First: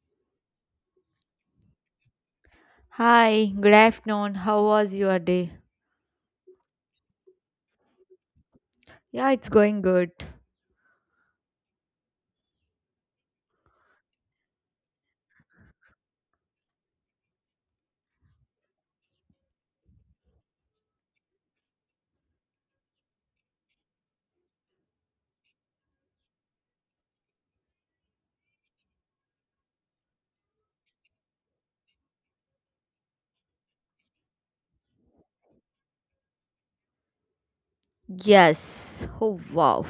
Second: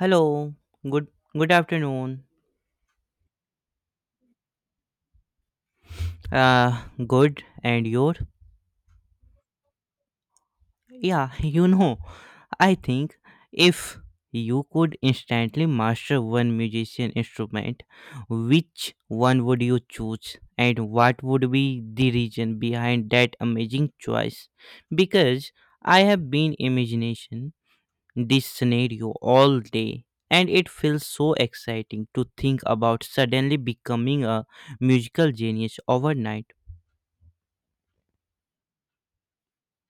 Hello. Good good afternoon. Hi, good afternoon. How was your day? Uh Good and your? Yeah, it's going good. Yeah, I think if you could instantly master one musician instrument, which one would you choose and what would be the reason behind that amazing choice? Because I have been imagination this scenario all day and it feels so exciting to think about suddenly becoming a musical genius overnight. Yes. Oh, wow.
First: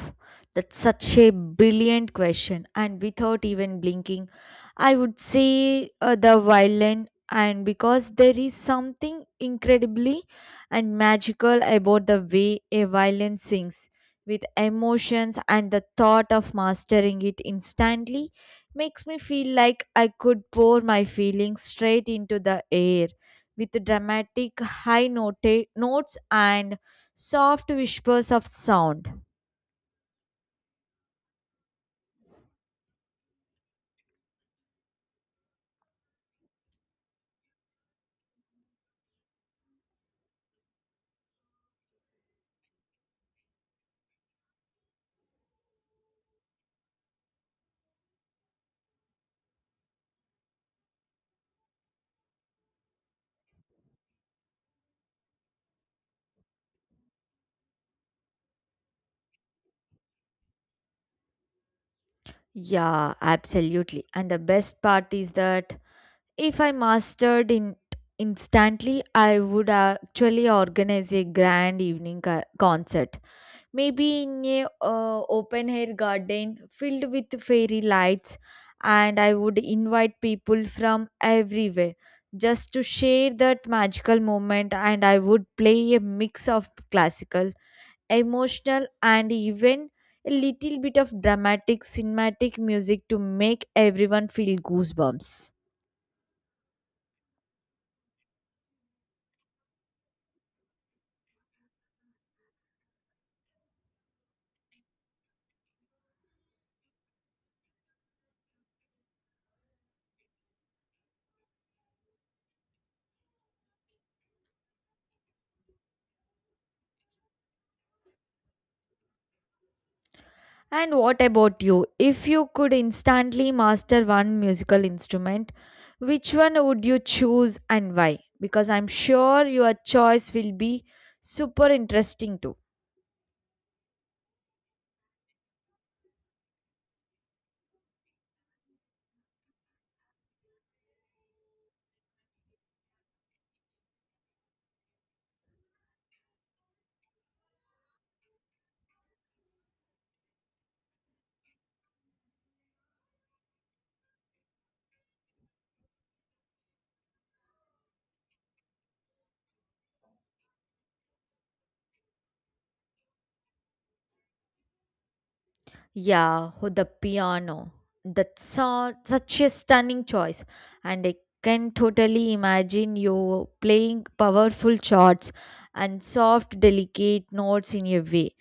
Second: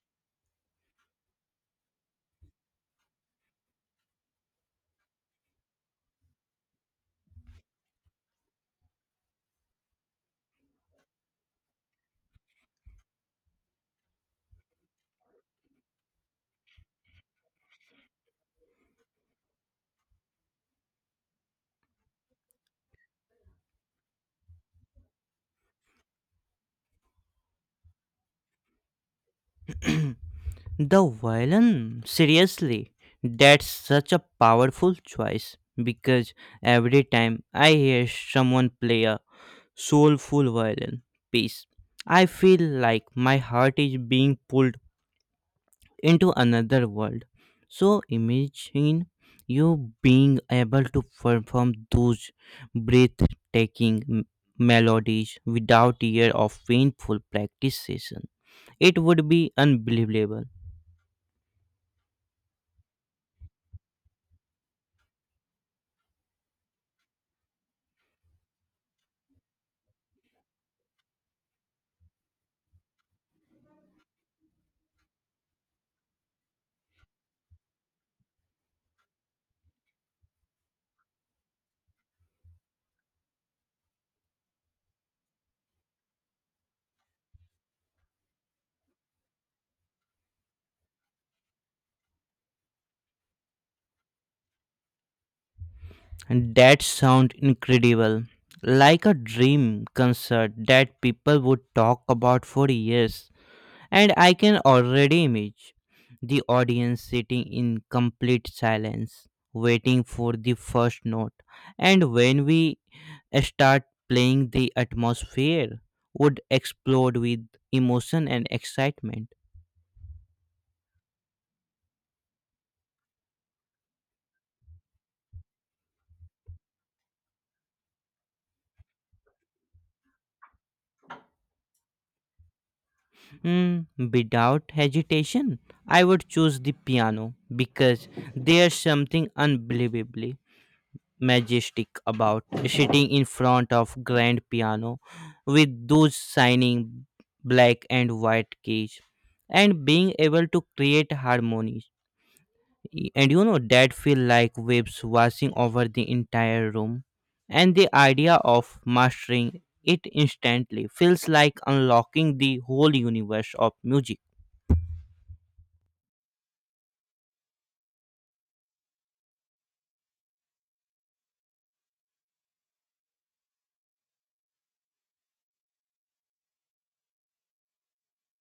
That's such a brilliant question. And without even blinking, I would say the violin. And because there is something incredibly and magical about the way a violin sings with emotions, and the thought of mastering it instantly makes me feel like I could pour my feelings straight into the air with dramatic notes and soft whispers of sound. The violin, seriously, that's such a powerful choice because every time I hear someone play a soulful violin piece I feel like my heart is being pulled into another world. So imagine you being able to perform those breathtaking melodies without year of painful practice session. It would be unbelievable. Yeah, absolutely. And the best part is that if I mastered in instantly, I would actually organize a grand evening concert. Maybe in a open air garden filled with fairy lights, and I would invite people from everywhere just to share that magical moment, and I would play a mix of classical, emotional, and even a little bit of dramatic cinematic music to make everyone feel goosebumps. That sound incredible. Like a dream concert that people would talk about for years. And I can already image the audience sitting in complete silence, waiting for the first note. And when we start playing, the atmosphere would explode with emotion and excitement. And what about you? If you could instantly master one musical instrument, which one would you choose and why? Because I'm sure your choice will be super interesting too. Mm, without hesitation, I would choose the piano because there's something unbelievably majestic about sitting in front of grand piano with those shining black and white keys and being able to create harmonies and that feel like waves washing over the entire room. And the idea of mastering it instantly feels like unlocking the whole universe of music. Yeah, oh, the piano. Such a stunning choice. And I can totally imagine you playing powerful chords and soft, delicate notes in a way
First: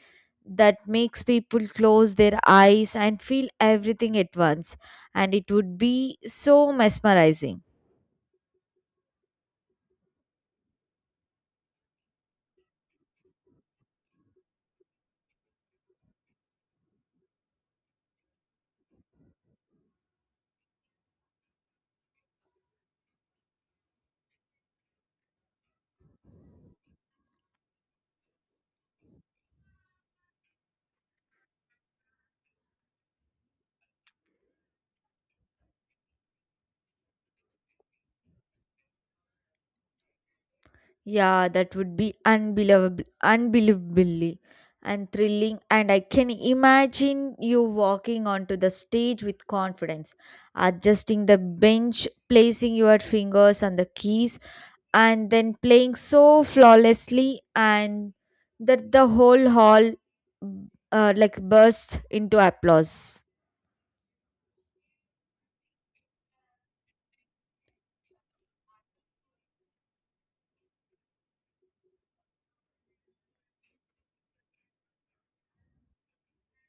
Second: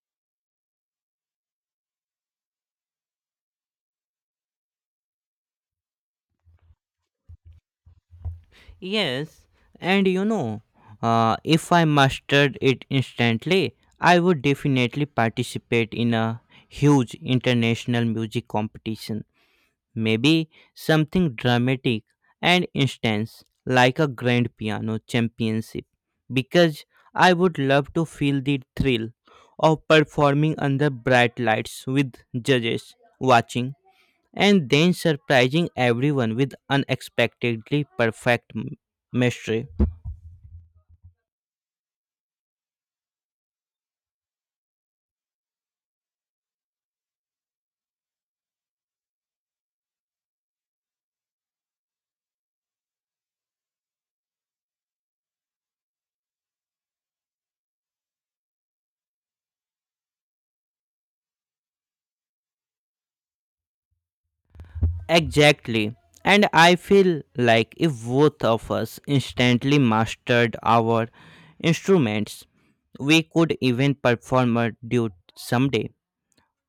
that makes people close their eyes and feel everything at once. And it would be so mesmerizing. Yes, and if I mastered it instantly, I would definitely participate in a huge international music competition. Maybe something dramatic and intense, like a grand piano championship, because I would love to feel the thrill of performing under bright lights with judges watching and then surprising everyone with unexpectedly perfect mystery. Yeah, that would be unbelievable, unbelievably and thrilling. And I can imagine you walking onto the stage with confidence, adjusting the bench, placing your fingers on the keys, and then playing so flawlessly, and that the whole hall like burst into applause. Exactly. And I feel like if both of us instantly mastered our instruments, we could even perform a duet someday.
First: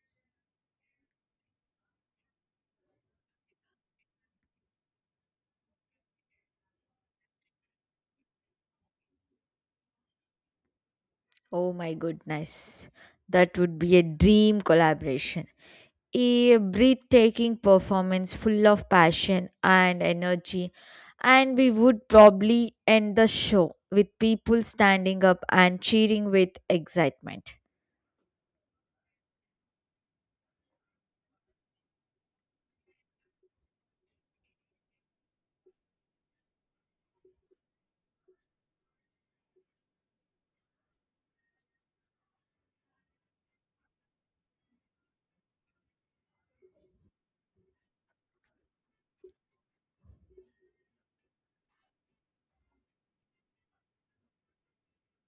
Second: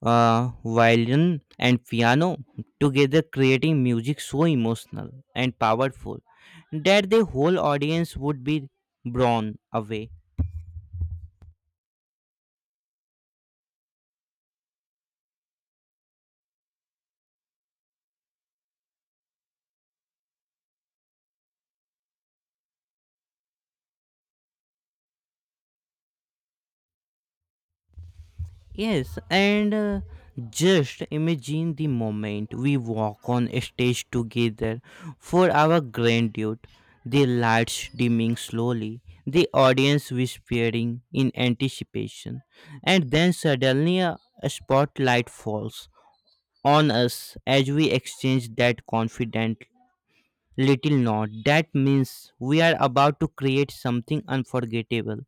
Violin and piano together creating music so emotional and powerful that the whole audience would be blown away. Oh my goodness, that would be a dream collaboration, a breathtaking performance full of passion and energy, and we would probably end the show with people standing up and cheering with excitement. Yes, and just imagine the moment we walk on stage together for our grandiode, the lights dimming slowly, the audience whispering in anticipation, and then suddenly a spotlight falls on us as we exchange that confident little nod. That means we are about to create something unforgettable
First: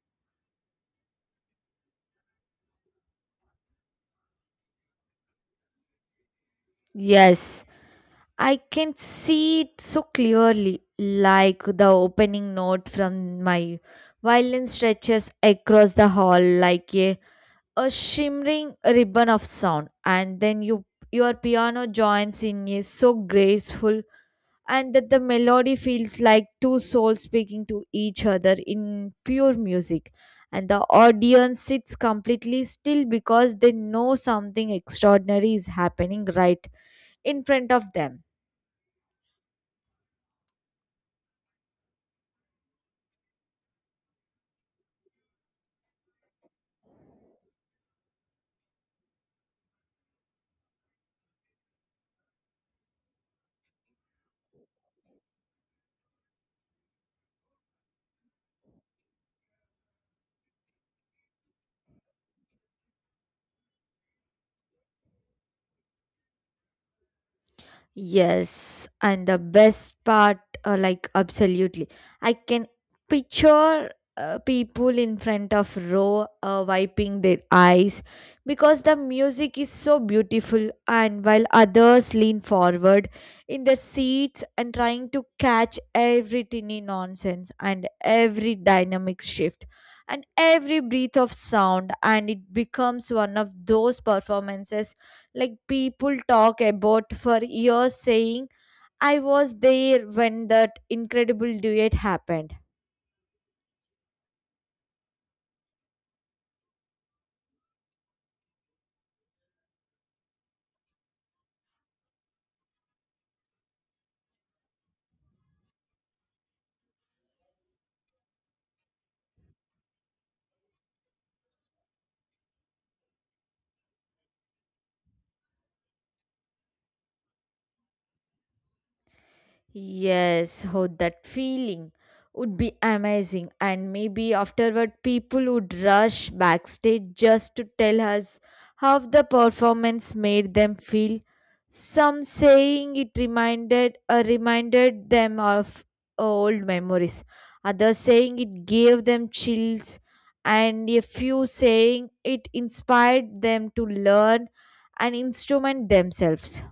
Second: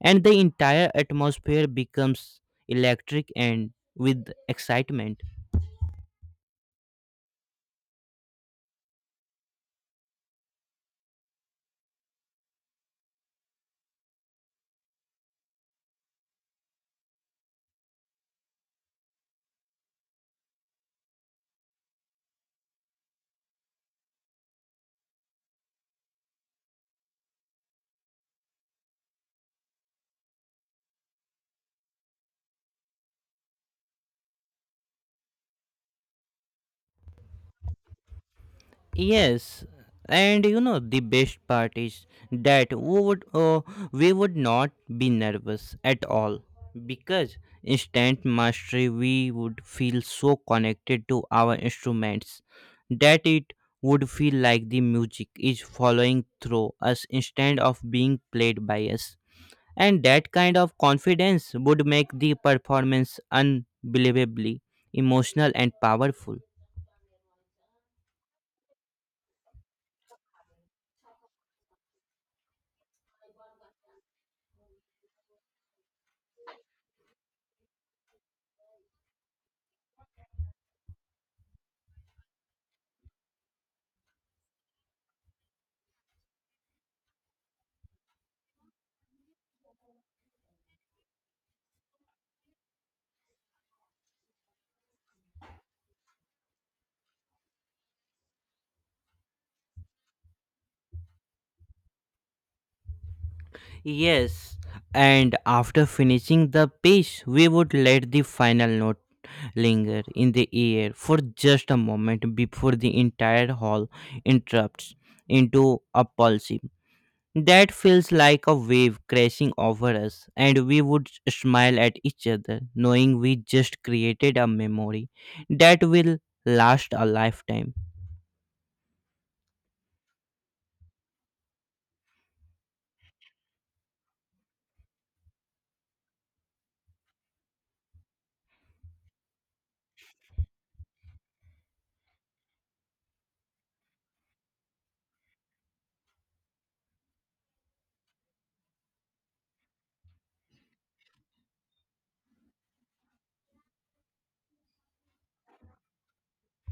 and the entire atmosphere becomes electric and with excitement. Yes, I can see it so clearly, like the opening note from my violin stretches across the hall like a shimmering ribbon of sound, and then your piano joins in is so graceful, and that the melody feels like two souls speaking to each other in pure music, and the audience sits completely still because they know something extraordinary is happening right in front of them. Yes, and you know the best part is that we would not be nervous at all because instant mastery we would feel so connected to our instruments that it would feel like the music is following through us instead of being played by us. And that kind of confidence would make the performance unbelievably emotional and powerful. Yes, and the best part, like absolutely, I can picture people in front of row wiping their eyes because the music is so beautiful, and while others lean forward in their seats and trying to catch every tiny nonsense and every dynamic shift and every breath of sound, and it becomes one of those performances like people talk about for years saying I was there when that incredible duet happened. Yes, and after finishing the piece, we would let the final note linger in the air for just a moment before the entire hall interrupts into a pulse. That feels like a wave crashing over us, and we would smile at each other, knowing we just created a memory that will last a lifetime. Yes, how that feeling would be amazing. And maybe afterward, people would rush backstage just to tell us how the performance made them feel. Some saying it reminded them of old memories. Others saying it gave them chills, and a few saying it inspired them to learn an instrument themselves.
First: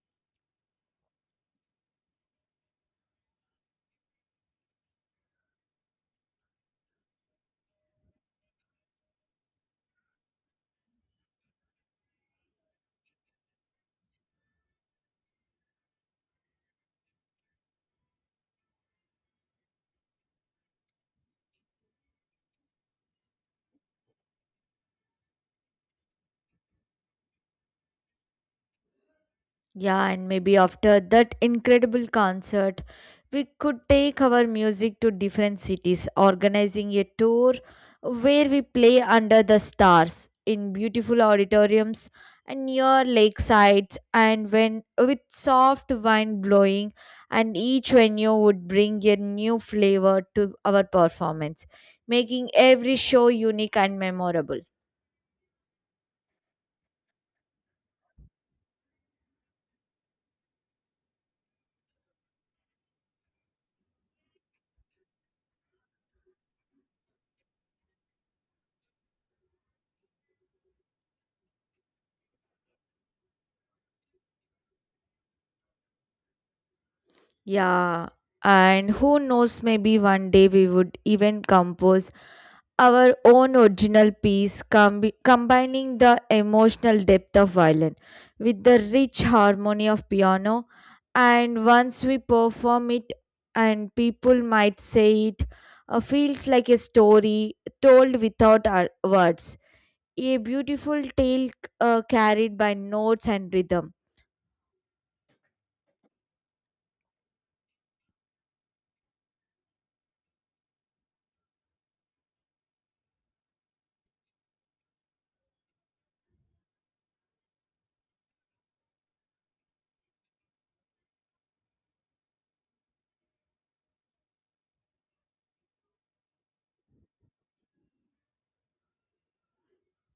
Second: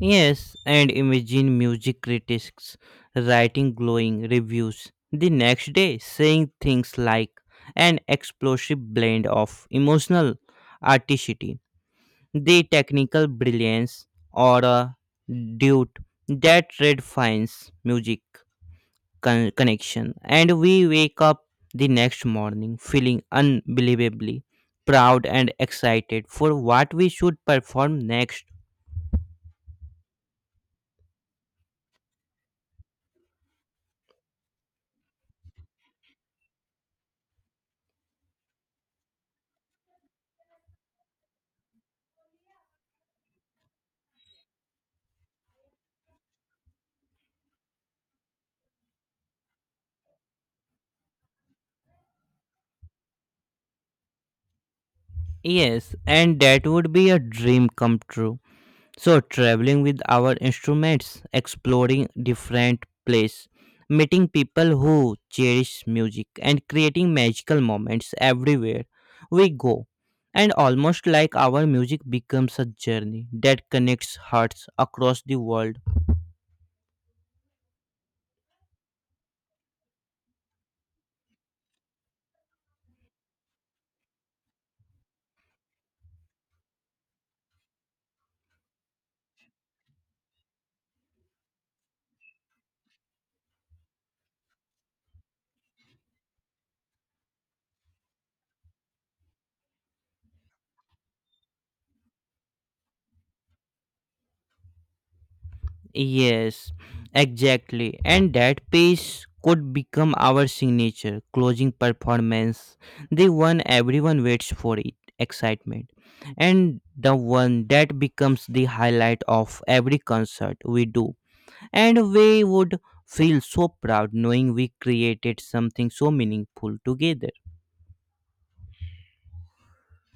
Yes, and imagine music critics writing glowing reviews the next day, saying things like an explosive blend of emotional articity, the technical brilliance, or a dude that redefines music connection. And we wake up the next morning feeling unbelievably proud and excited for what we should perform next. Yeah, and maybe after that incredible concert, we could take our music to different cities, organizing a tour where we play under the stars in beautiful auditoriums and near lakesides and when with soft wind blowing, and each venue would bring a new flavor to our performance, making every show unique and memorable. Yes, and that would be a dream come true. So, traveling with our instruments, exploring different places, meeting people who cherish music, and creating magical moments everywhere we go. And almost like our music becomes a journey that connects hearts across the world. Yeah, and who knows, maybe one day we would even compose our own original piece, combining the emotional depth of violin with the rich harmony of piano. And once we perform it, and people might say it, feels like a story told without our words, a beautiful tale, carried by notes and rhythm. Yes, exactly. And that piece could become our signature closing performance, the one everyone waits for it, excitement. And the one that becomes the highlight of every concert we do. And we would feel so proud knowing we created something so meaningful together.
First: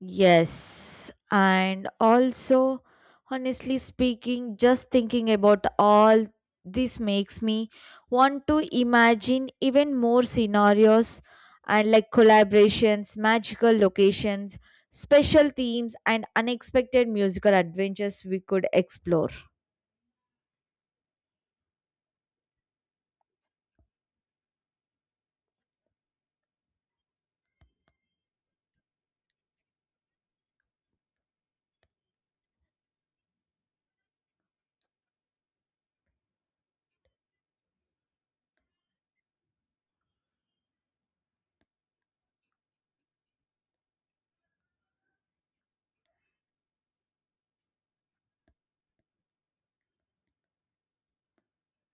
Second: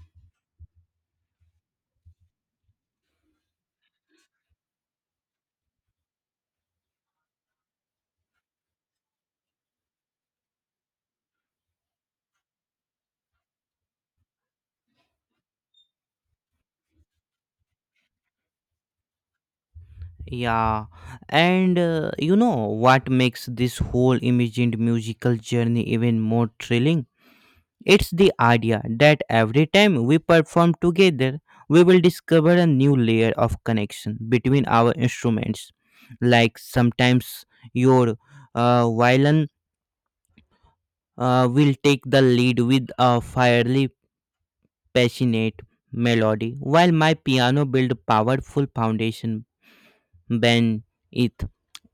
Yes, and also, honestly speaking, just thinking about all this makes me want to imagine even more scenarios and like collaborations, magical locations, special themes, and unexpected musical adventures we could explore. Yeah, and you know what makes this whole imagined musical journey even more thrilling? It's the idea that every time we perform together, we will discover a new layer of connection between our instruments. Like sometimes your violin will take the lead with a fiery, passionate melody, while my piano build powerful foundation beneath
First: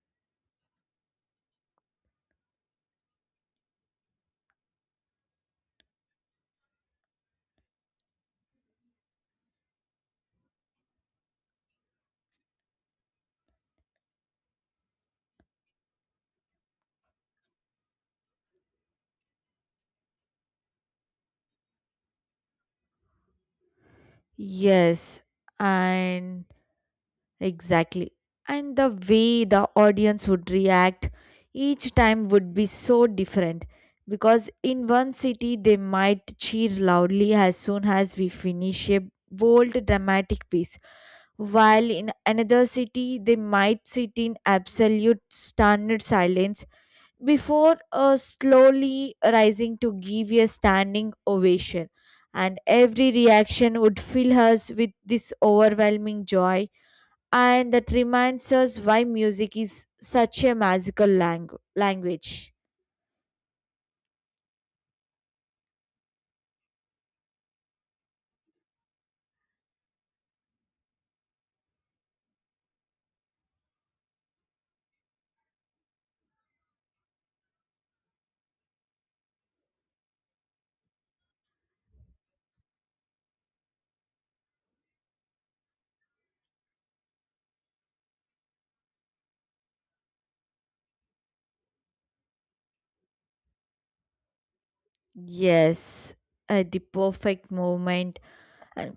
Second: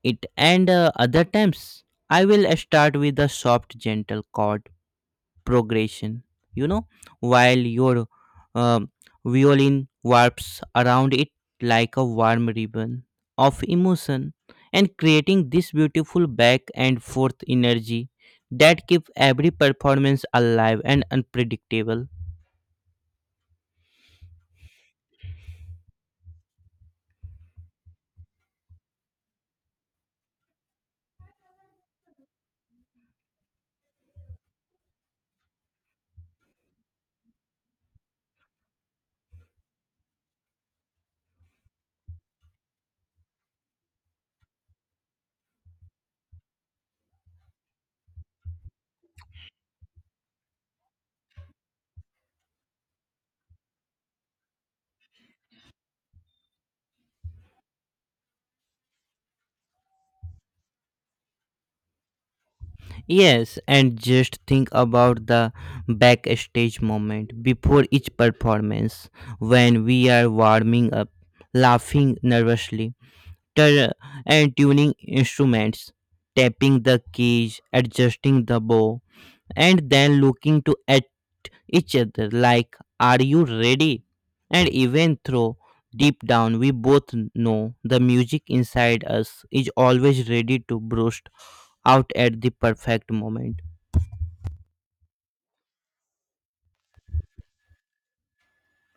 it. And other times, I will start with a soft, gentle chord progression, you know, while your um, violin warps around it like a warm ribbon of emotion and creating this beautiful back and forth energy that keep every performance alive and unpredictable. Yes, and exactly. And the way the audience would react each time would be so different, because in one city they might cheer loudly as soon as we finish a bold dramatic piece, while in another city they might sit in absolute stunned silence before slowly rising to give a standing ovation. And every reaction would fill us with this overwhelming joy, and that reminds us why music is such a magical language. Yes, and just think about the backstage moment before each performance when we are warming up, laughing nervously, ter- and tuning instruments, tapping the keys, adjusting the bow, and then looking to at each other like, are you ready? And even though deep down we both know the music inside us is always ready to burst out at the perfect moment. Yes, at the perfect moment, and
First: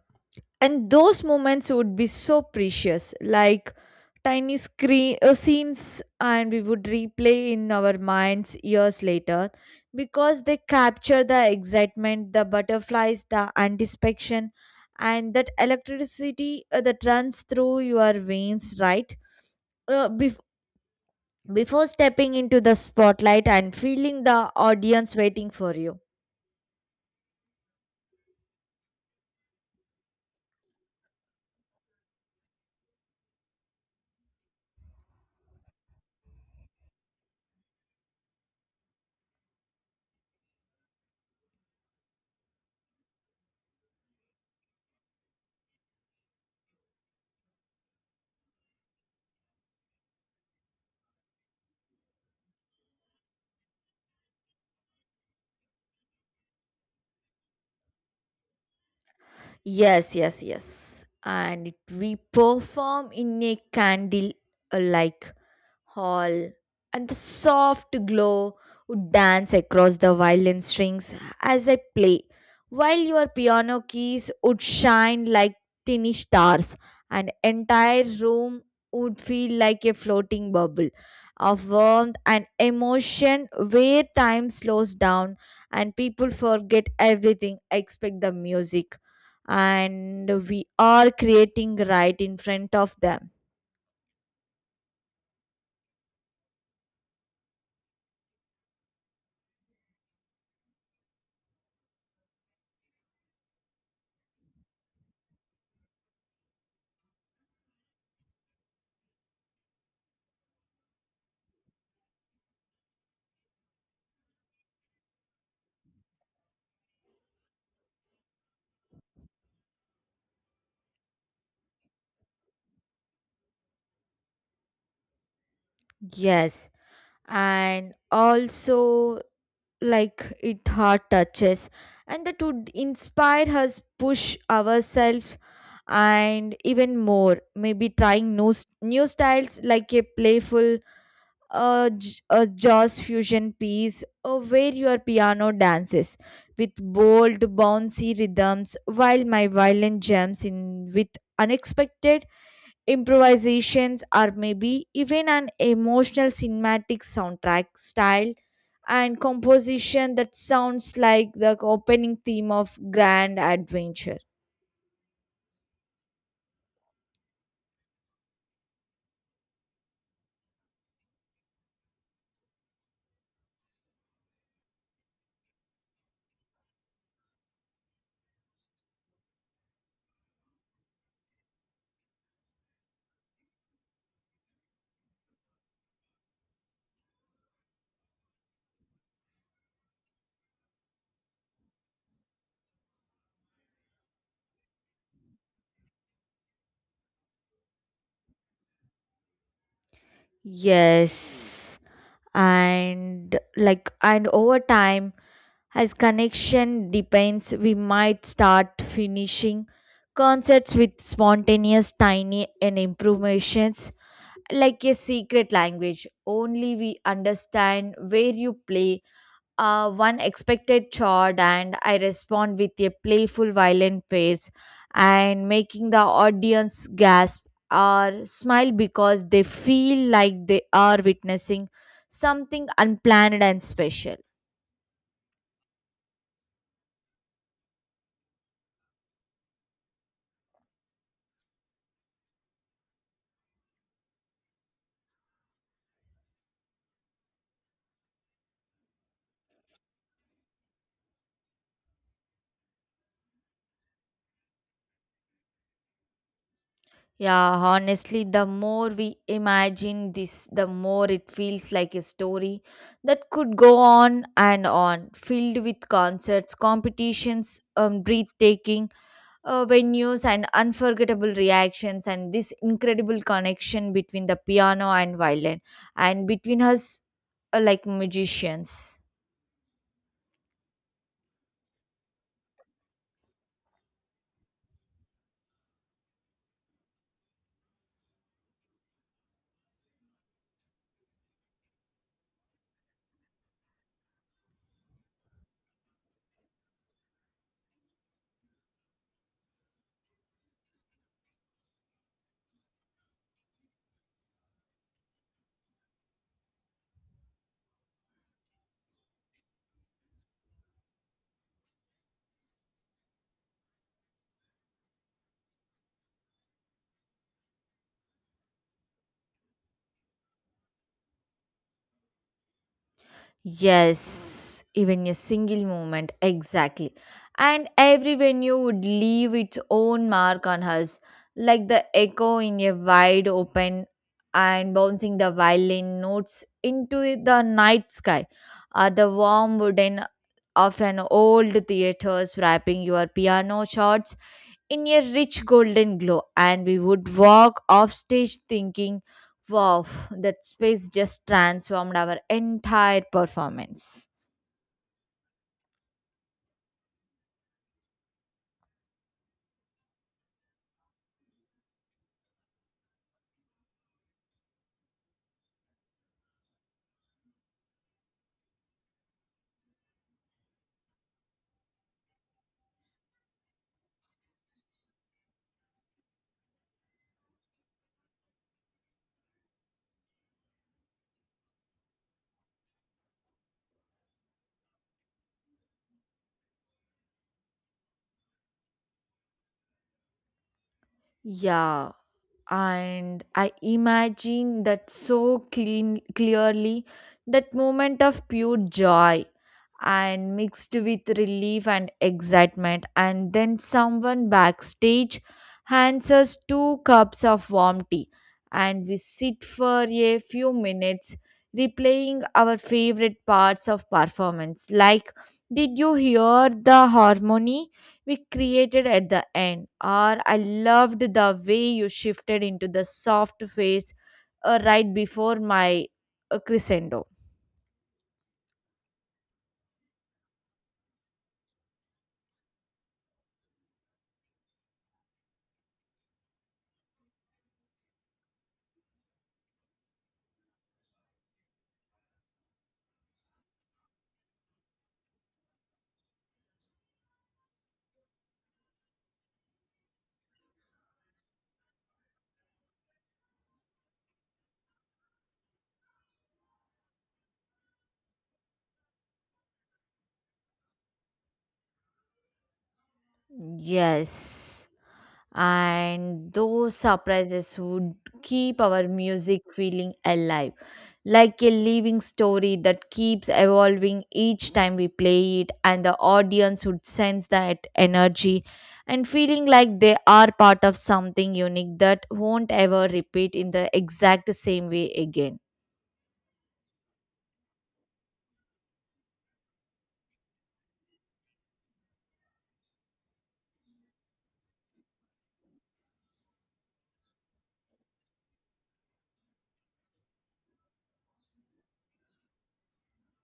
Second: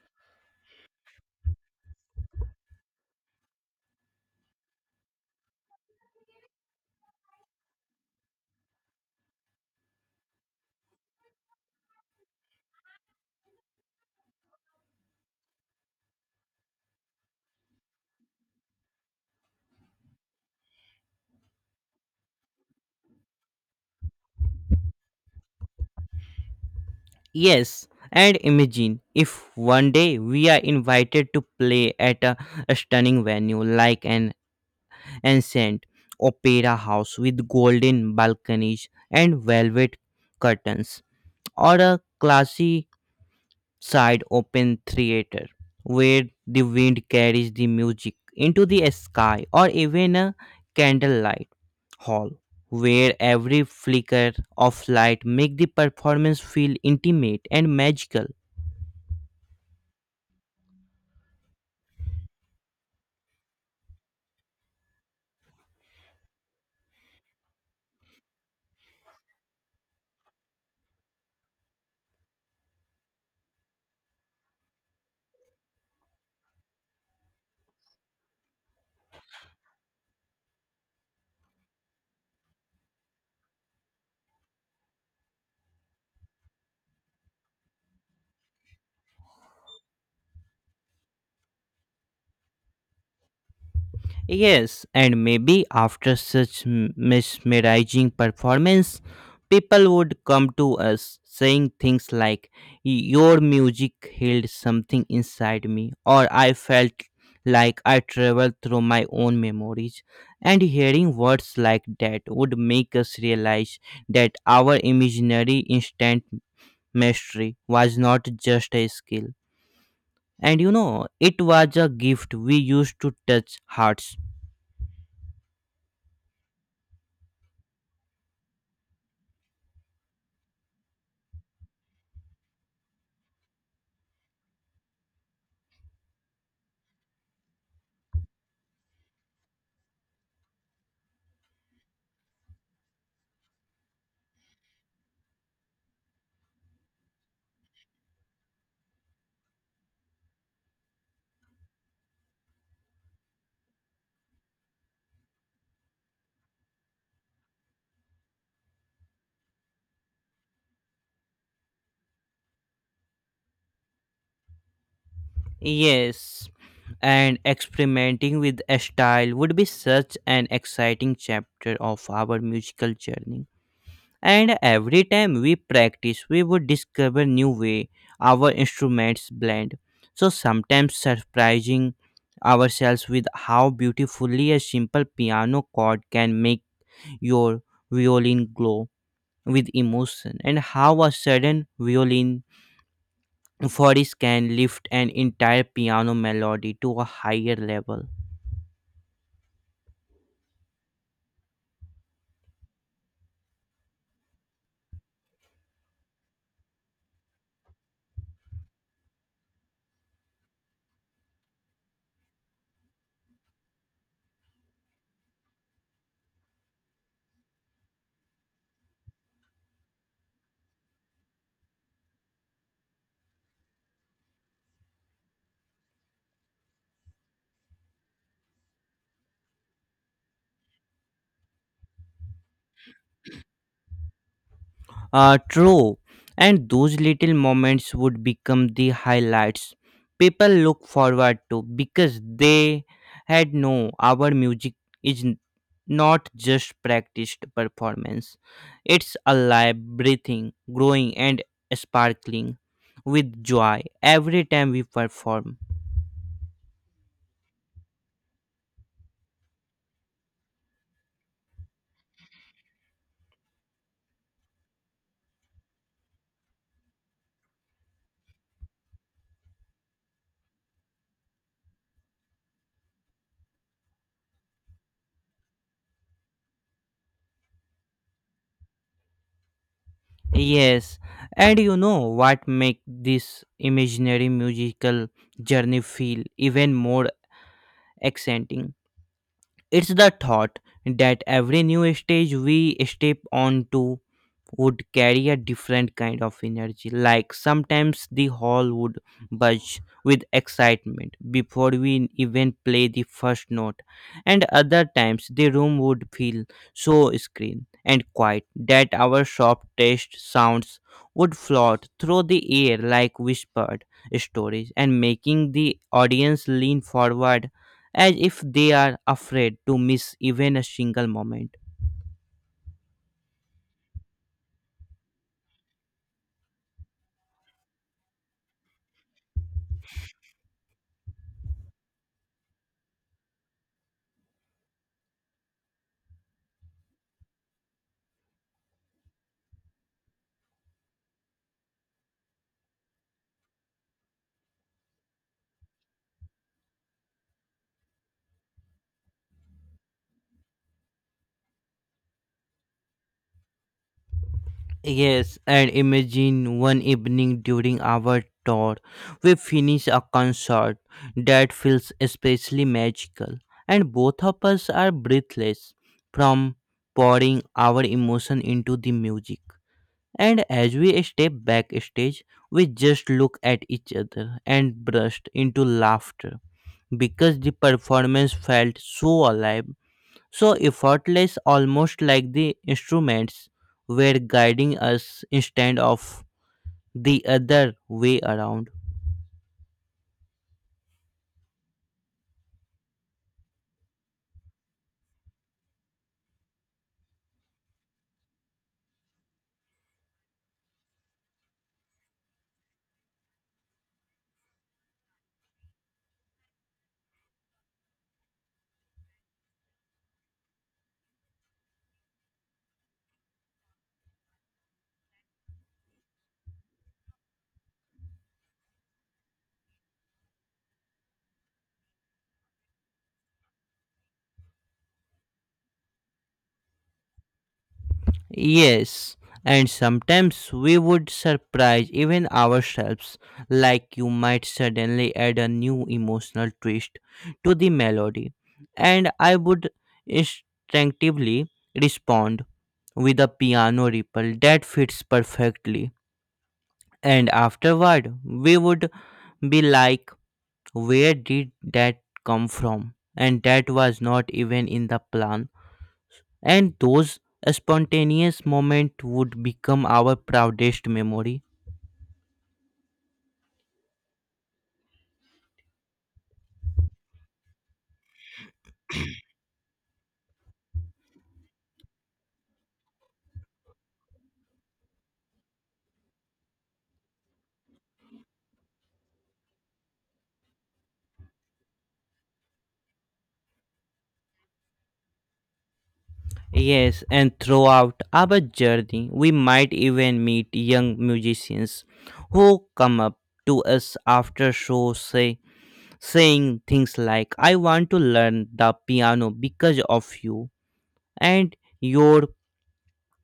and those moments would be so precious, like tiny screen scenes and we would replay in our minds years later, because they capture the excitement, the butterflies, the anticipation, and that electricity, that runs through your veins right, uh, bef- before stepping into the spotlight and feeling the audience waiting for you. Yes, and imagine if one day we are invited to play at a stunning venue like an ancient opera house with golden balconies and velvet curtains, or a classy side open theater where the wind carries the music into the sky, or even a candlelight hall where every flicker of light make the performance feel intimate and magical. Yes, yes, yes, and it, we perform in a candle, like hall, and the soft glow would dance across the violin strings as I play, while your piano keys would shine like tiny stars, and entire room would feel like a floating bubble of warmth and emotion where time slows down, and people forget everything except the music and we are creating right in front of them. Yes, and maybe after such mesmerizing performance, people would come to us saying things like, your music healed something inside me, or I felt like I traveled through my own memories. And hearing words like that would make us realize that our imaginary instant mastery was not just a skill. And it was a gift we used to touch hearts. Yes, and also, like it hard touches, and that would inspire us push ourselves and even more, maybe trying new, new styles, like a playful, a jazz fusion piece or where your piano dances with bold bouncy rhythms while my violin jumps in with unexpected improvisations, or maybe even an emotional cinematic soundtrack style and composition that sounds like the opening theme of grand adventure. Yes, and experimenting with a style would be such an exciting chapter of our musical journey. And every time we practice, we would discover new way our instruments blend. So sometimes surprising ourselves with how beautifully a simple piano chord can make your violin glow with emotion and how a sudden violin Forest can lift an entire piano melody to a higher level. Yes, and like, and over time, as connection depends, we might start finishing concerts with spontaneous tiny and improvisations, like a secret language only we understand, where you play one expected chord, and I respond with a playful, violent face, and making the audience gasp or smile because they feel like they are witnessing something unplanned and special. True, and those little moments would become the highlights people look forward to because they had no our music is not just practiced performance. It's alive, breathing, growing and sparkling with joy every time we perform. Yeah, honestly, the more we imagine this, the more it feels like a story that could go on and on, filled with concerts, competitions, breathtaking venues and unforgettable reactions and this incredible connection between the piano and violin and between us, like magicians. Yes, and you know what make this imaginary musical journey feel even more exciting? It's the thought that every new stage we step onto would carry a different kind of energy. Like sometimes the hall would buzz with excitement before we even play the first note, and other times the room would feel so screen and quiet that our soft taste sounds would float through the air like whispered stories and making the audience lean forward as if they are afraid to miss even a single moment. Yes, even a single moment, exactly. And every venue would leave its own mark on us, like the echo in a wide open and bouncing the violin notes into the night sky, or the warm wooden of an old theaters wrapping your piano shots in a rich golden glow, and we would walk off stage thinking, wow, that space just transformed our entire performance. Yes, and imagine one evening during our tour, we finish a concert that feels especially magical, and both of us are breathless from pouring our emotion into the music. And as we step backstage, we just look at each other and burst into laughter because the performance felt so alive, so effortless, almost like the instruments were guiding us instead of the other way around. Yeah. And I imagine that so clean clearly, that moment of pure joy and mixed with relief and excitement, and then someone backstage hands us two cups of warm tea, and we sit for a few minutes replaying our favorite parts of performance, like did you hear the harmony we created at the end. Or I loved the way you shifted into the soft phase, right before my, crescendo. Yes, and sometimes we would surprise even ourselves, like you might suddenly add a new emotional twist to the melody, and I would instinctively respond with a piano ripple that fits perfectly. And afterward, we would be like, where did that come from? And that was not even in the plan. And those spontaneous moments would become our proudest memory. Yes. And those surprises would keep our music feeling alive, like a living story that keeps evolving each time we play it, and the audience would sense that energy and feeling like they are part of something unique that won't ever repeat in the exact same way again. Yes, and throughout our journey, we might even meet young musicians who come up to us after show saying things like I want to learn the piano because of you and your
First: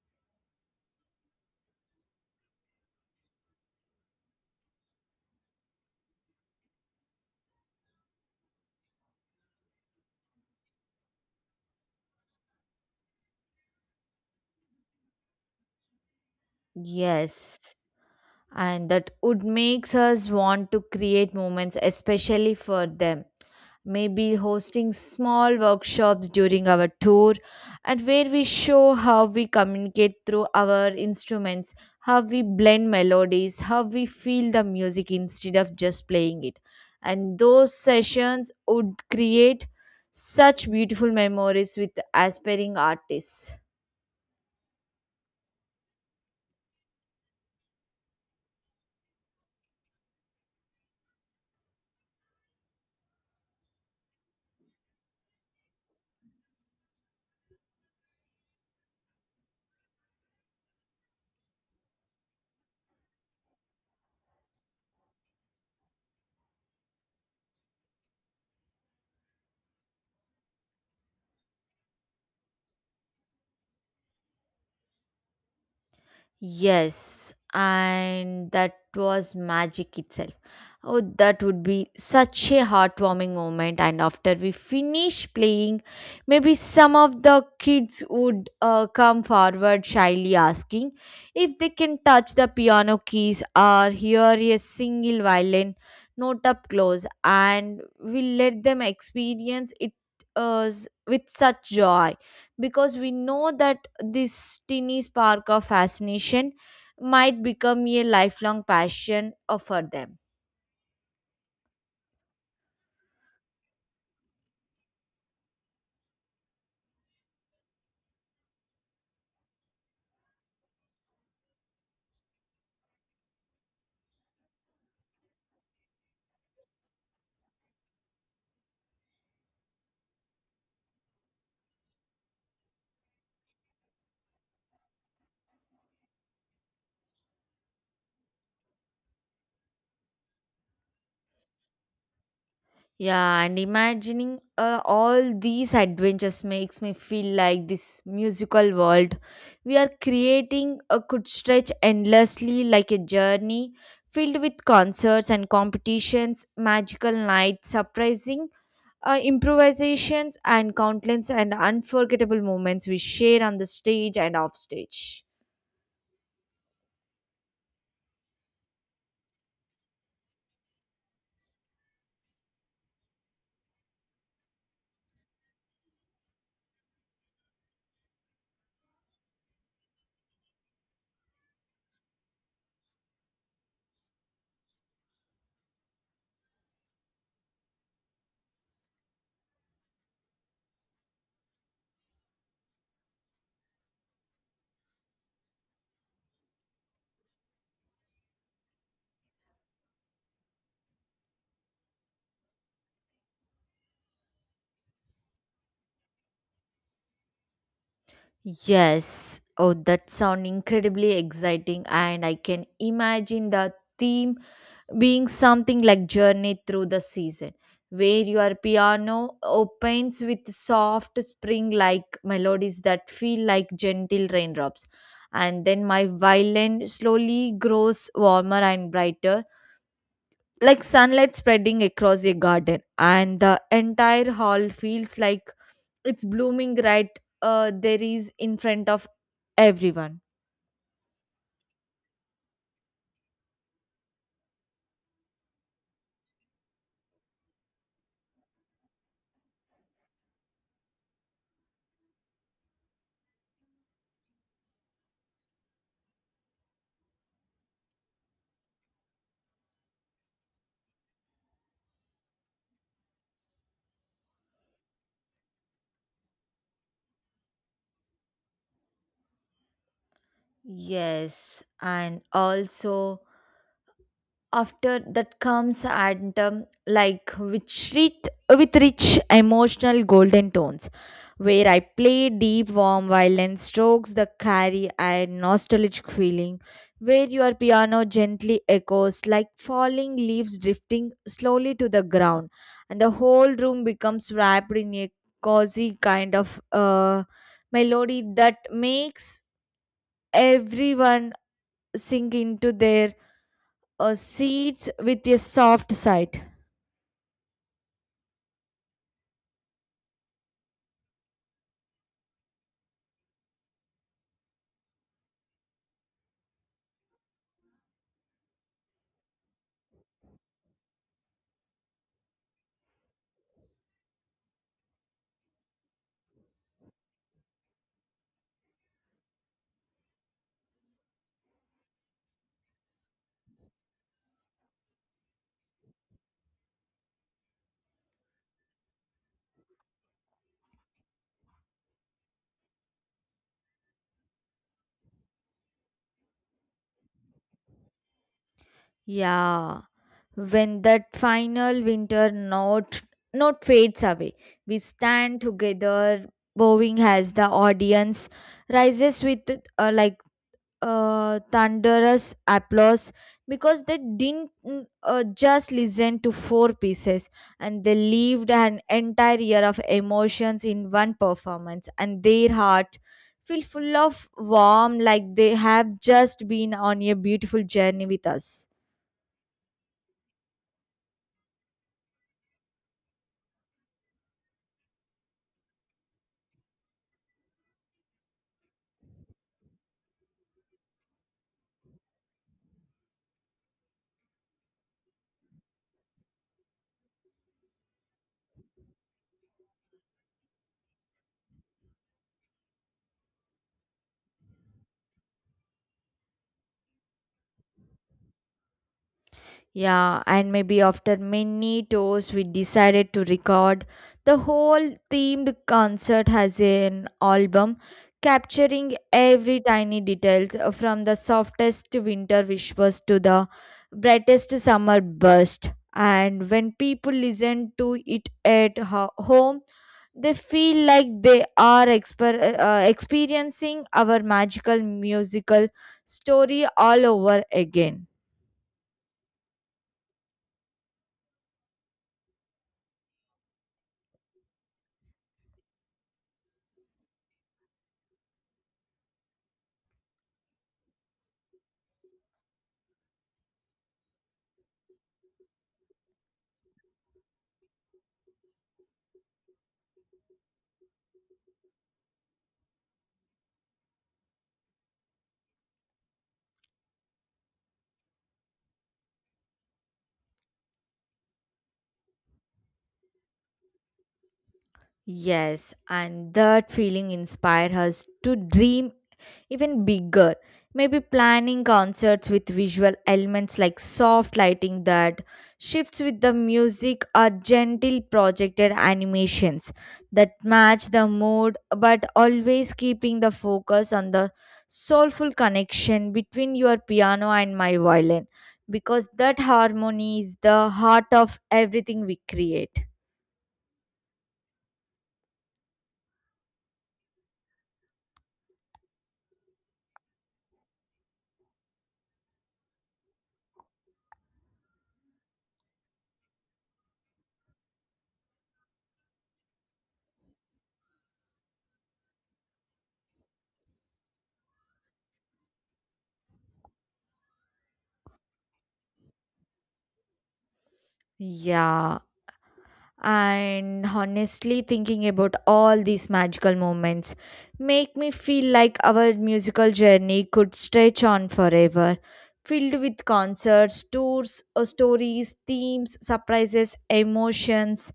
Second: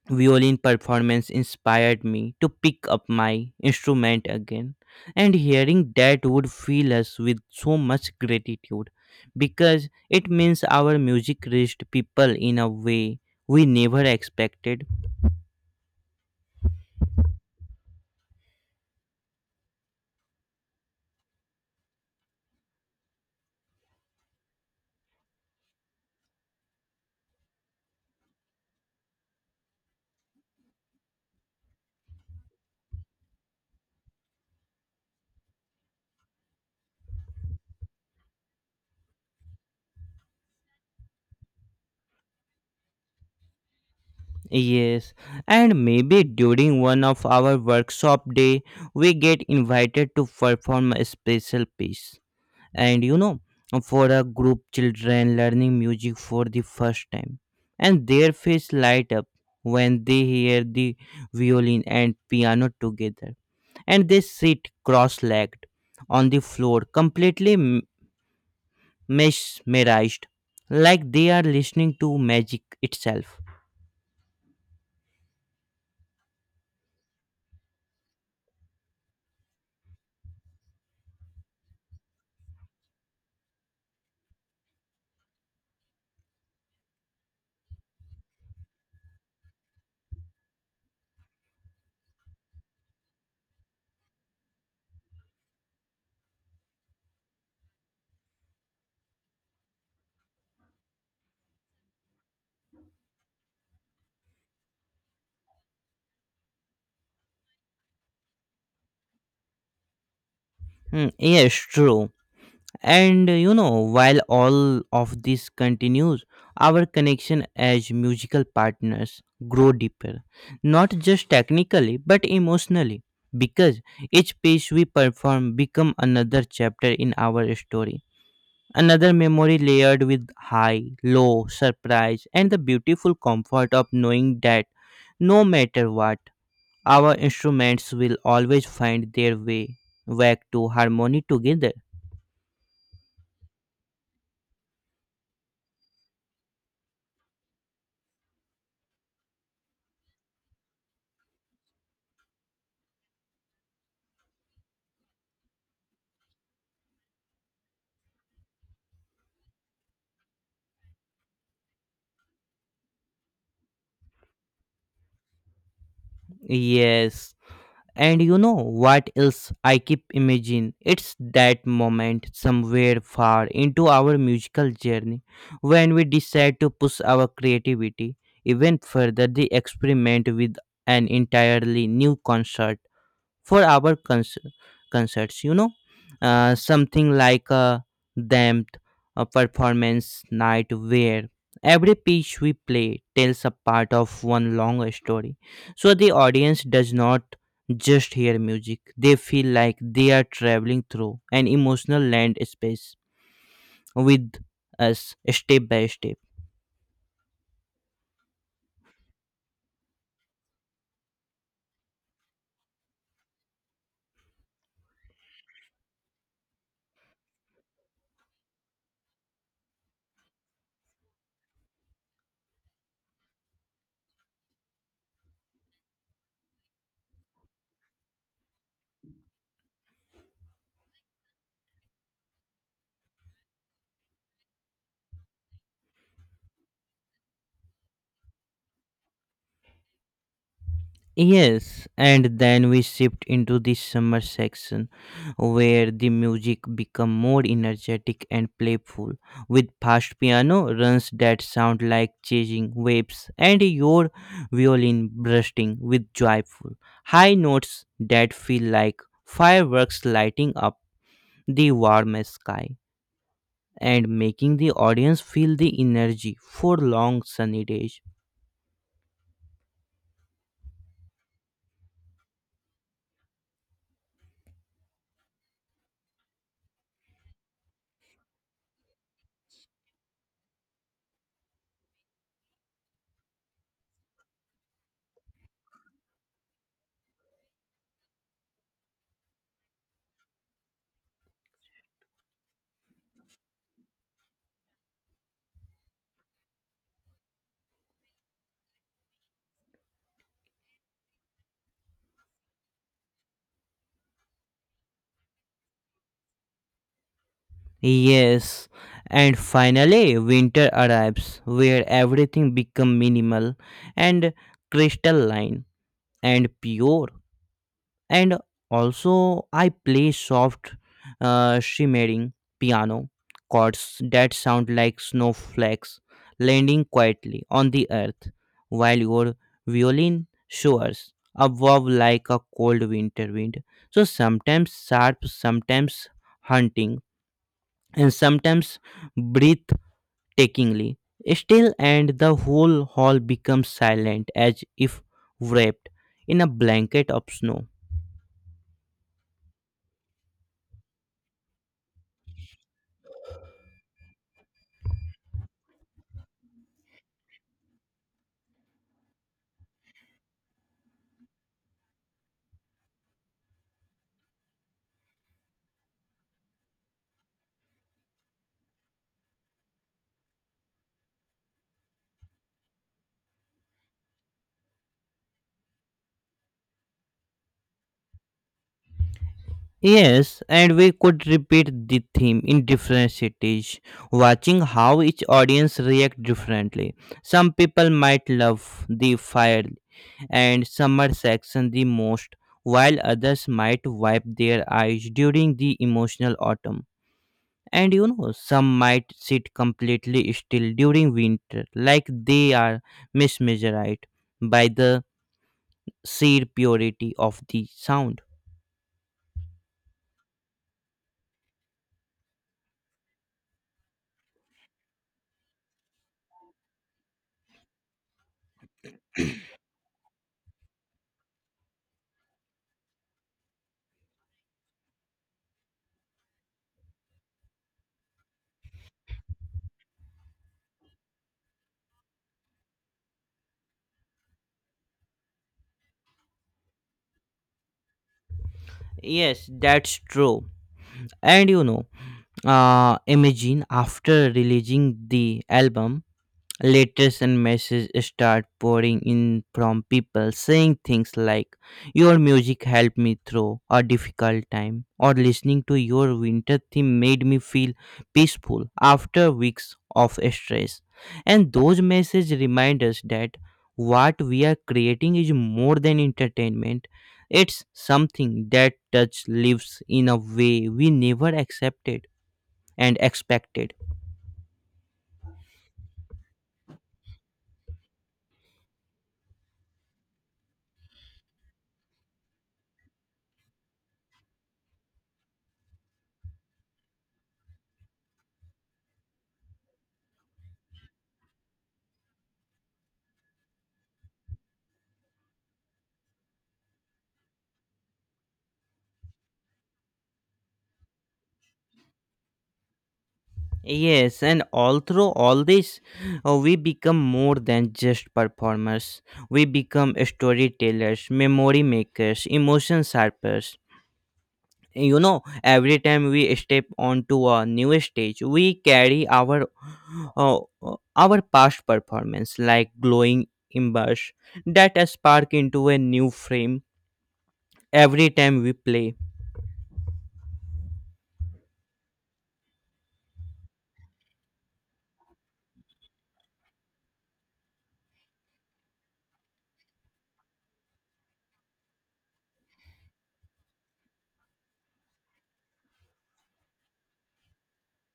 violin performance inspired me to pick up my instrument again. And hearing that would fill us with so much gratitude because it means our music reached people in a way we never expected. Yes, and that would makes us want to create moments especially for them, maybe hosting small workshops during our tour, and where we show how we communicate through our instruments, how we blend melodies, how we feel the music instead of just playing it, and those sessions would create such beautiful memories with aspiring artists. Yes, and maybe during one of our workshop day we get invited to perform a special piece and for a group children learning music for the first time. And their face light up when they hear the violin and piano together and they sit cross-legged on the floor completely mesmerized, like they are listening to magic itself. Yes, and that was magic itself. Oh, that would be such a heartwarming moment. And after we finish playing, maybe some of the kids would come forward shyly asking if they can touch the piano keys or hear a single violin note up close, and we let them experience it, with such joy, because we know that this teeny spark of fascination might become a lifelong passion, for them. Hmm, yes, true. And you know, while all of this continues, our connection as musical partners grow deeper, not just technically but emotionally, because each piece we perform become another chapter in our story, another memory layered with high, low, surprise, and the beautiful comfort of knowing that no matter what, our instruments will always find their way back to harmony together. Yeah, and imagining, all these adventures makes me feel like this musical world we are creating, could stretch endlessly like a journey filled with concerts and competitions, magical nights, surprising, improvisations, and countless and unforgettable moments we share on the stage and off stage. Yes, and you know what else I keep imagining? It's that moment somewhere far into our musical journey when we decide to push our creativity even further, the experiment with an entirely new concert for our concerts. Something like a damped, a performance night where every piece we play tells a part of one long story, so the audience does not just hear music, they feel like they are traveling through an emotional land space with us, step by step. Yes. Oh, that sounds incredibly exciting, and I can imagine the theme being something like Journey Through the Season, where your piano opens with soft spring like melodies that feel like gentle raindrops. And then my violin slowly grows warmer and brighter, like sunlight spreading across a garden, and the entire hall feels like it's blooming right, there is in front of everyone. Yes, and then we shift into the summer section where the music become more energetic and playful, with fast piano runs that sound like chasing waves and your violin bursting with joyful high notes that feel like fireworks lighting up the warm sky, and making the audience feel the energy for long sunny days. Yes, and also, after that comes and with rich emotional golden tones where I play deep warm violin strokes that carry a nostalgic feeling, where your piano gently echoes like falling leaves drifting slowly to the ground, and the whole room becomes wrapped in a cozy kind of, melody that makes everyone sink into their a seeds with a soft side. Yes, and finally winter arrives where everything become minimal and crystalline and pure, and also I play soft, shimmering piano chords that sound like snowflakes landing quietly on the earth, while your violin soars above like a cold winter wind, so sometimes sharp, sometimes hunting, and sometimes breathtakingly still, and the whole hall becomes silent as if wrapped in a blanket of snow. Yeah, when that final winter note fades away, we stand together, bowing as the audience rises with uh, like thunderous applause, because they didn't just listen to four pieces, and they lived an entire year of emotions in one performance, and their heart feel full of warm, like they have just been on a beautiful journey with us. Yes, and we could repeat the theme in different cities, watching how each audience react differently. Some people might love the fire and summer section the most, while others might wipe their eyes during the emotional autumn, and you know some might sit completely still during winter, like they are mesmerized by the sheer purity of the sound. Yeah, and maybe after many tours, we decided to record the whole themed concert as an album, capturing every tiny details from the softest winter whispers to the brightest summer burst. And when people listen to it at home, they feel like they are experiencing our magical musical story all over again. Yes, that's true. And imagine after releasing the album, letters and messages start pouring in from people saying things like your music helped me through a difficult time, or listening to your winter theme made me feel peaceful after weeks of stress. And those messages remind us that what we are creating is more than entertainment. It's something that touch lives in a way we never accepted and expected. Yes, and that feeling inspired us to dream even bigger. Maybe planning concerts with visual elements like soft lighting that shifts with the music, or gentle projected animations that match the mood, but always keeping the focus on the soulful connection between your piano and my violin, because that harmony is the heart of everything we create. Yes, and all through all this, we become more than just performers. We become storytellers, memory makers, emotion sharpers. You know, every time we step onto a new stage, we carry uh, our past performance like glowing embers that spark into a new frame every time we play. Yeah. And honestly, thinking about all these magical moments make me feel like our musical journey could stretch on forever, filled with concerts, tours, stories, themes, surprises, emotions,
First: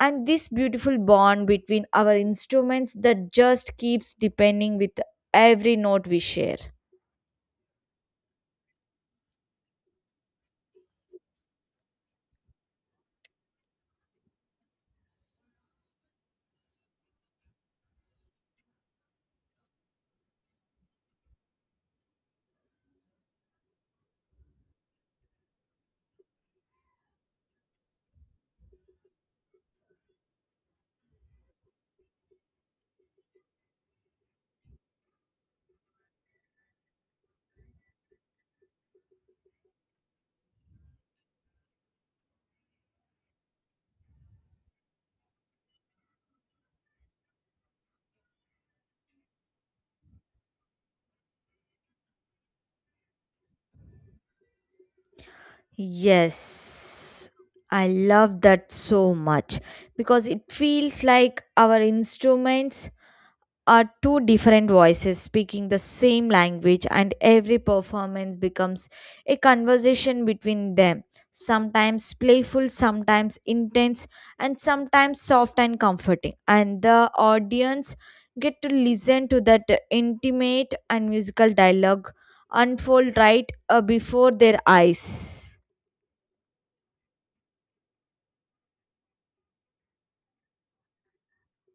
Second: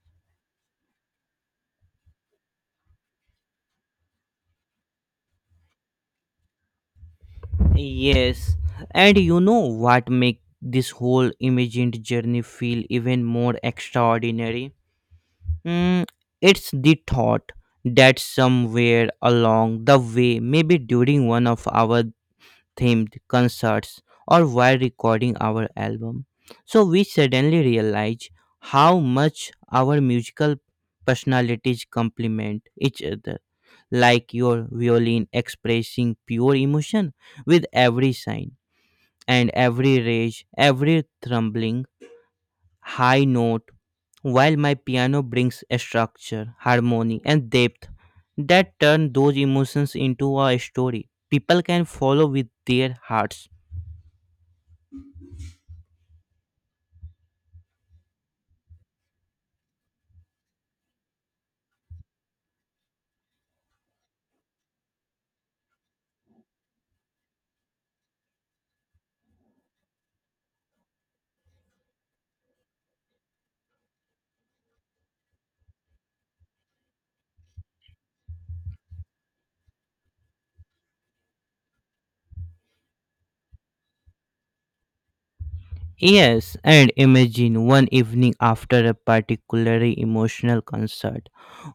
and this beautiful bond between our instruments that just keeps deepening with every note we share. Yes, and you know what make this whole imagined journey feel even more extraordinary? Mm, it's the thought that somewhere along the way, maybe during one of our themed concerts or while recording our album, so we suddenly realize how much our musical personalities complement each other, like your violin expressing pure emotion with every sign and every rage, every thrumbling high note, while my piano brings a structure, harmony, and depth that turn those emotions into a story people can follow with their hearts. Yes, I love that so much, because it feels like our instruments are two different voices speaking the same language, and every performance becomes a conversation between them, sometimes playful, sometimes intense, and sometimes soft and comforting. And the audience get to listen to that intimate and musical dialogue unfold right before their eyes. Yes, and imagine one evening after a particularly emotional concert,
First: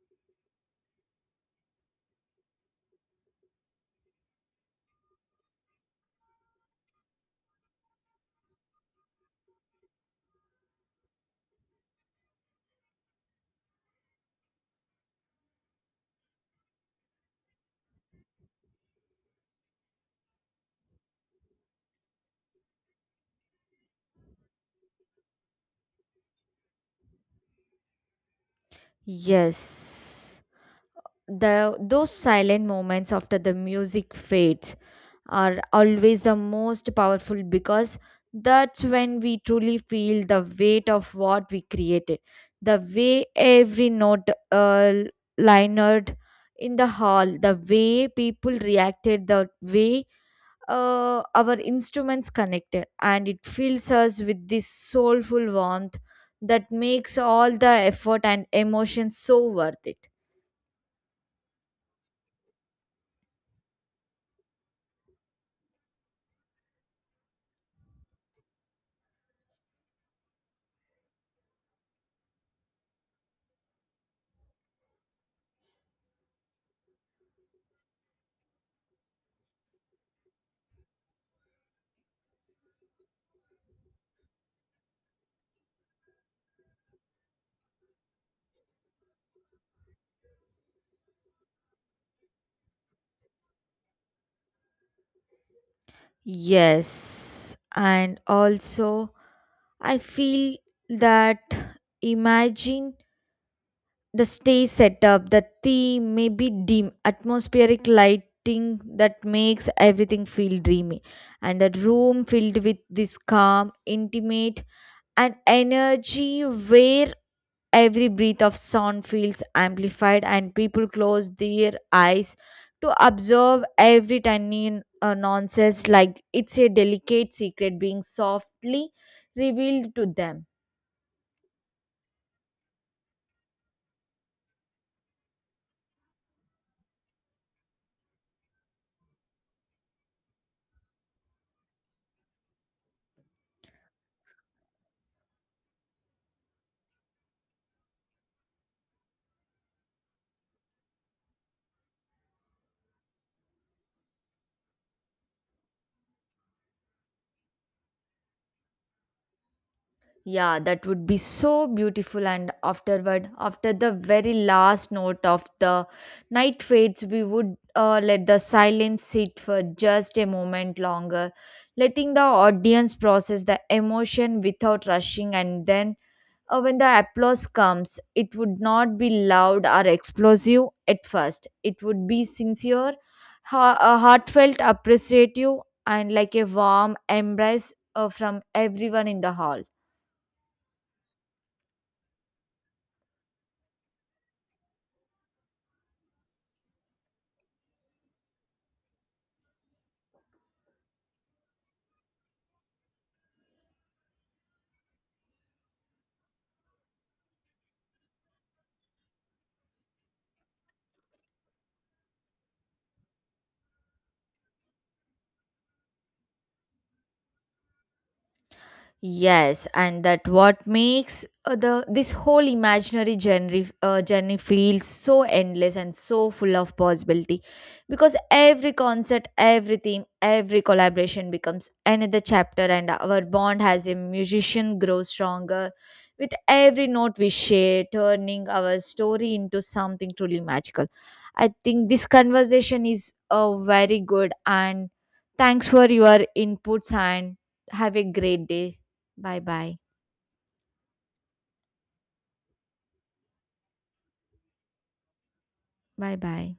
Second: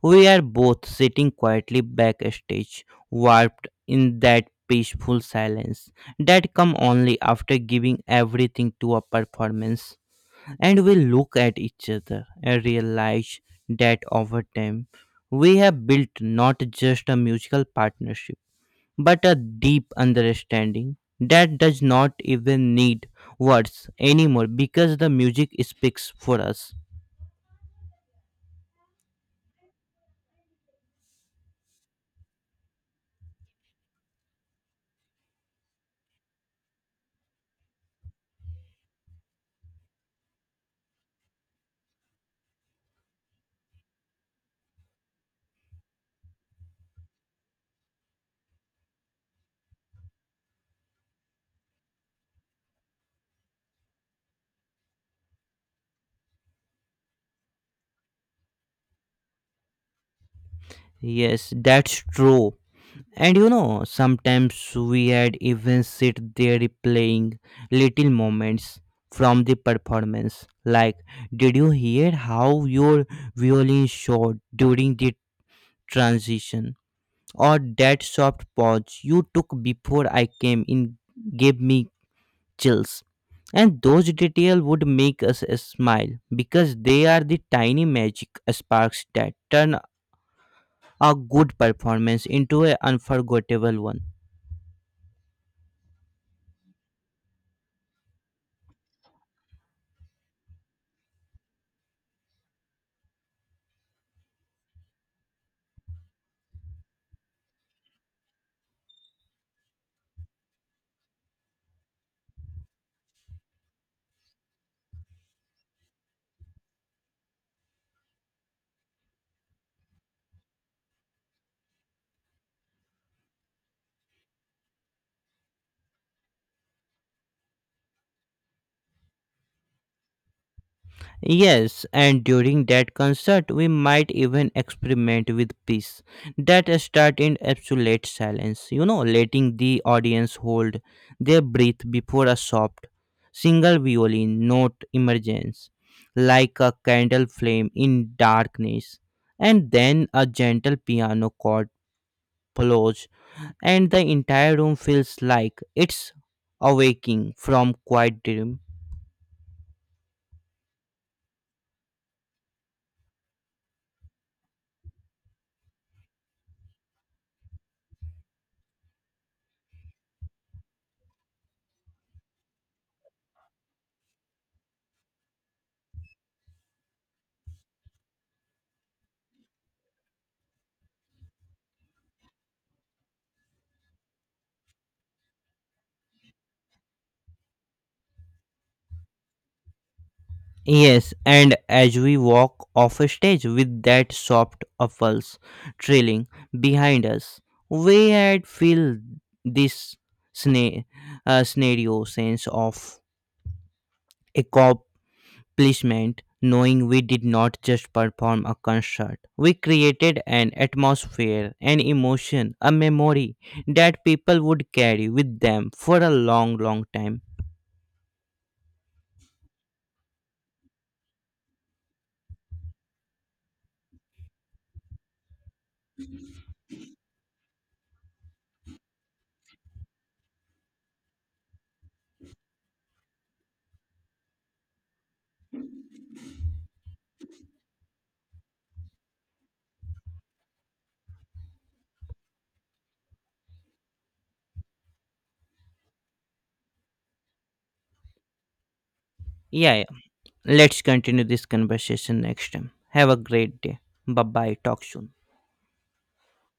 we are both sitting quietly backstage, warped in that peaceful silence that come only after giving everything to a performance. And we look at each other and realize that over time we have built not just a musical partnership but a deep understanding that does not even need words anymore, because the music speaks for us. Yes. the Those silent moments after the music fades are always the most powerful, because that's when we truly feel the weight of what we created: the way every note lined in the hall, the way people reacted, the way our instruments connected, and it fills us with this soulful warmth that makes all the effort and emotion so worth it. Yes, that's true. And you know, sometimes we had even sit there replaying little moments from the performance, like did you hear how your violin showed during the transition, or that soft pause you took before I came in gave me chills. And those details would make us smile because they are the tiny magic sparks that turn a good performance into an unforgettable one. Yes, and also, I feel that, imagine the stage setup, the theme, maybe dim atmospheric lighting that makes everything feel dreamy, and that room filled with this calm, intimate and energy, where every breath of sound feels amplified and people close their eyes to observe every tiny nonsense like it's a delicate secret being softly revealed to them. Yes, and during that concert, we might even experiment with peace that start in absolute silence, letting the audience hold their breath before a soft, single violin note emerges, like a candle flame in darkness, and then a gentle piano chord follows, and the entire room feels like it's awaking from quiet dream. Yeah, that would be so beautiful. And afterward, after the very last note of the night fades, we would let the silence sit for just a moment longer, letting the audience process the emotion without rushing. And then, when the applause comes, it would not be loud or explosive at first, it would be sincere, heartfelt, appreciative, and like a warm embrace from everyone in the hall. Yes, and as we walk off a stage with that soft pulse trailing behind us, we had feel this sna- scenario sense of accomplishment, knowing we did not just perform a concert. We created an atmosphere, an emotion, a memory that people would carry with them for a long, long time. Yes, and that what makes the this whole imaginary journey feels so endless and so full of possibility, because every concert, every theme, every collaboration becomes another chapter, and our bond as a musician grows stronger with every note we share, turning our story into something truly magical. I think this conversation is very good, and thanks for your inputs, and have a great day. 拜 Yeah, 拜，yeah. Let's continue this conversation next time. Have a great day. Bye bye. Talk soon. 拜拜。